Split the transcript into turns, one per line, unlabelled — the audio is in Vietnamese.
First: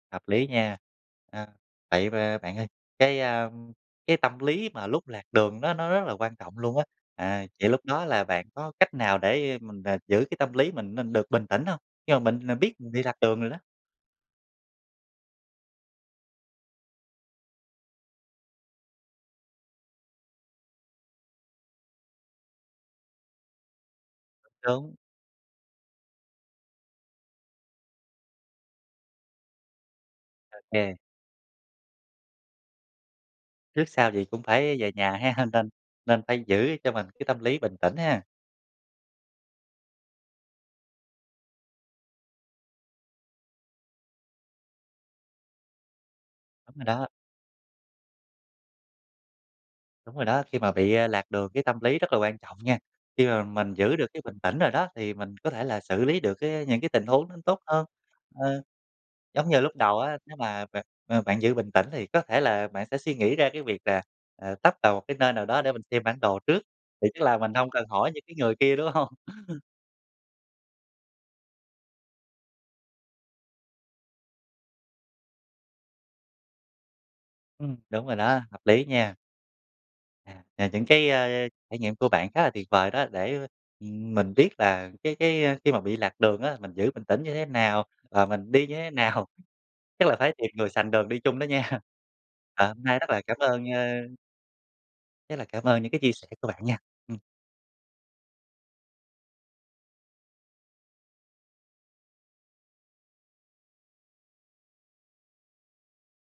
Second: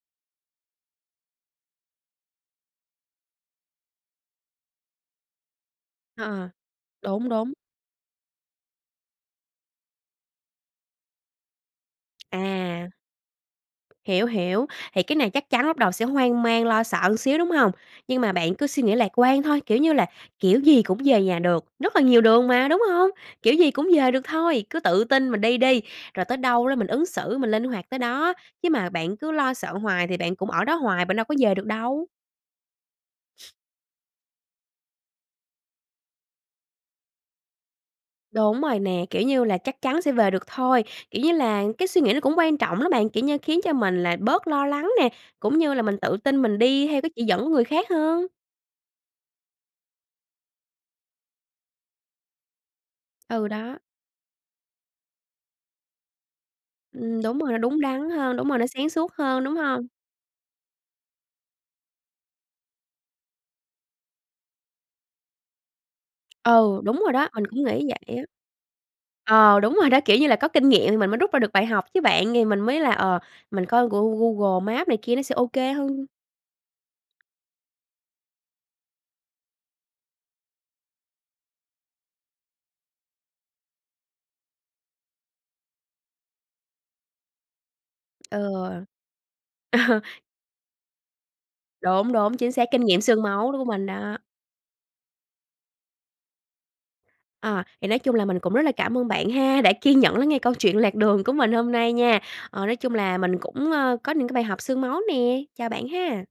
Hợp lý nha. À, vậy b bạn ơi. Cái, a, cái tâm lý mà lúc lạc đường nó nó rất là quan
À,
trọng luôn á.
đúng,
À,
đúng.
những lúc đó là bạn có cách nào để, a, mình về mình giữ cái tâm lý mình mình được bình tĩnh hông? Khi mà mình mình biết
À.
mình bị lạc đường rồi đó.
Hiểu, hiểu, thì cái này chắc chắn lúc đầu sẽ hoang mang, lo sợ xíu đúng hông? Nhưng mà bạn cứ suy nghĩ lạc quan thôi. Kiểu như là, kiểu gì cũng về nhà được, rất là nhiều đường mà, đúng hông? Kiểu gì cũng về được thôi, cứ
Đúng.
tự tin mình đi đi, rồi tới đâu đó mình ứng xử mình linh hoạt tới đó, chứ mà bạn cứ lo sợ hoài thì bạn cũng ở đó
OK.
hoài, bạn đâu có về được đâu.
Trước sau gì cũng phải về nhà ha, nên nên nên phải giữ cho mình cái tâm lý bình tĩnh ha.
Đúng rồi nè. Kiểu như là, chắc chắn sẽ về được thôi. Kiểu như là, cái suy nghĩ nó cũng quan trọng lắm bạn. Kiểu như, khiến cho mình là bớt lo lắng nè, cũng như là mình tự tin mình
Đúng rồi
đi theo
đó.
cái chỉ dẫn của người khác hơn.
Đúng rồi đó, khi mà bị, à, lạc đường cái tâm lý rất là quan trọng nha. Khi mà
Ừ,
mình
đó.
giữ được cái bình tĩnh rồi đó thì mình có thể là xử lý được cái những cái tình
Ừm,
huống nó
đúng rồi, nó
tốt
đúng
hơn.
đắn hơn. Đúng rồi,
Ờ,
nó sáng suốt hơn,
giống
đúng
như lúc
hông?
đầu á, nếu mà bạn, ờ, bạn giữ bình tĩnh thì có thể là bạn sẽ suy nghĩ ra cái việc là, à, tấp vào một cái nơi nào đó để mình xem bản đồ trước.
Ừ, đúng
Thì
rồi
tức
đó.
là
Mình
mình
cũng
hông cần
nghĩ
hỏi
vậy á.
những cái người kia đúng hông?
Ờ, đúng rồi đó, kiểu như là, có kinh nghiệm thì mình mới rút ra được bài học chứ bạn. Thì mình mới là, ờ, mình coi của gu Google Maps này kia nó sẽ OK hơn.
Ừm, đúng rồi đó. Hợp lý nha. À, à, những cái, a, trải nghiệm của bạn khá là tuyệt vời đó để mình biết là cái cái, a, khi mà bị lạc đường á. Mình giữ bình tĩnh như thế nào? Và mình
Ừ.
đi như thế nào?
Ờ.
Chắc là phải tìm người sành đường đi chung đó nha.
Đúng, đúng chính
À,
xác. Kinh
hôm nay
nghiệm
rất là
xương
cảm
máu đó của
ơn
mình
ơ
đó.
rất là cảm ơn những cái chia sẻ của bạn nha. Ừm.
Ờ, thì nói chung là mình cũng rất là cảm ơn bạn ha. Đã kiên nhẫn lắng nghe câu chuyện lạc đường của mình hôm nay nha. Ờ, nói chung là mình cũng ờ, có những cái bài học xương máu nè. Chào bạn ha.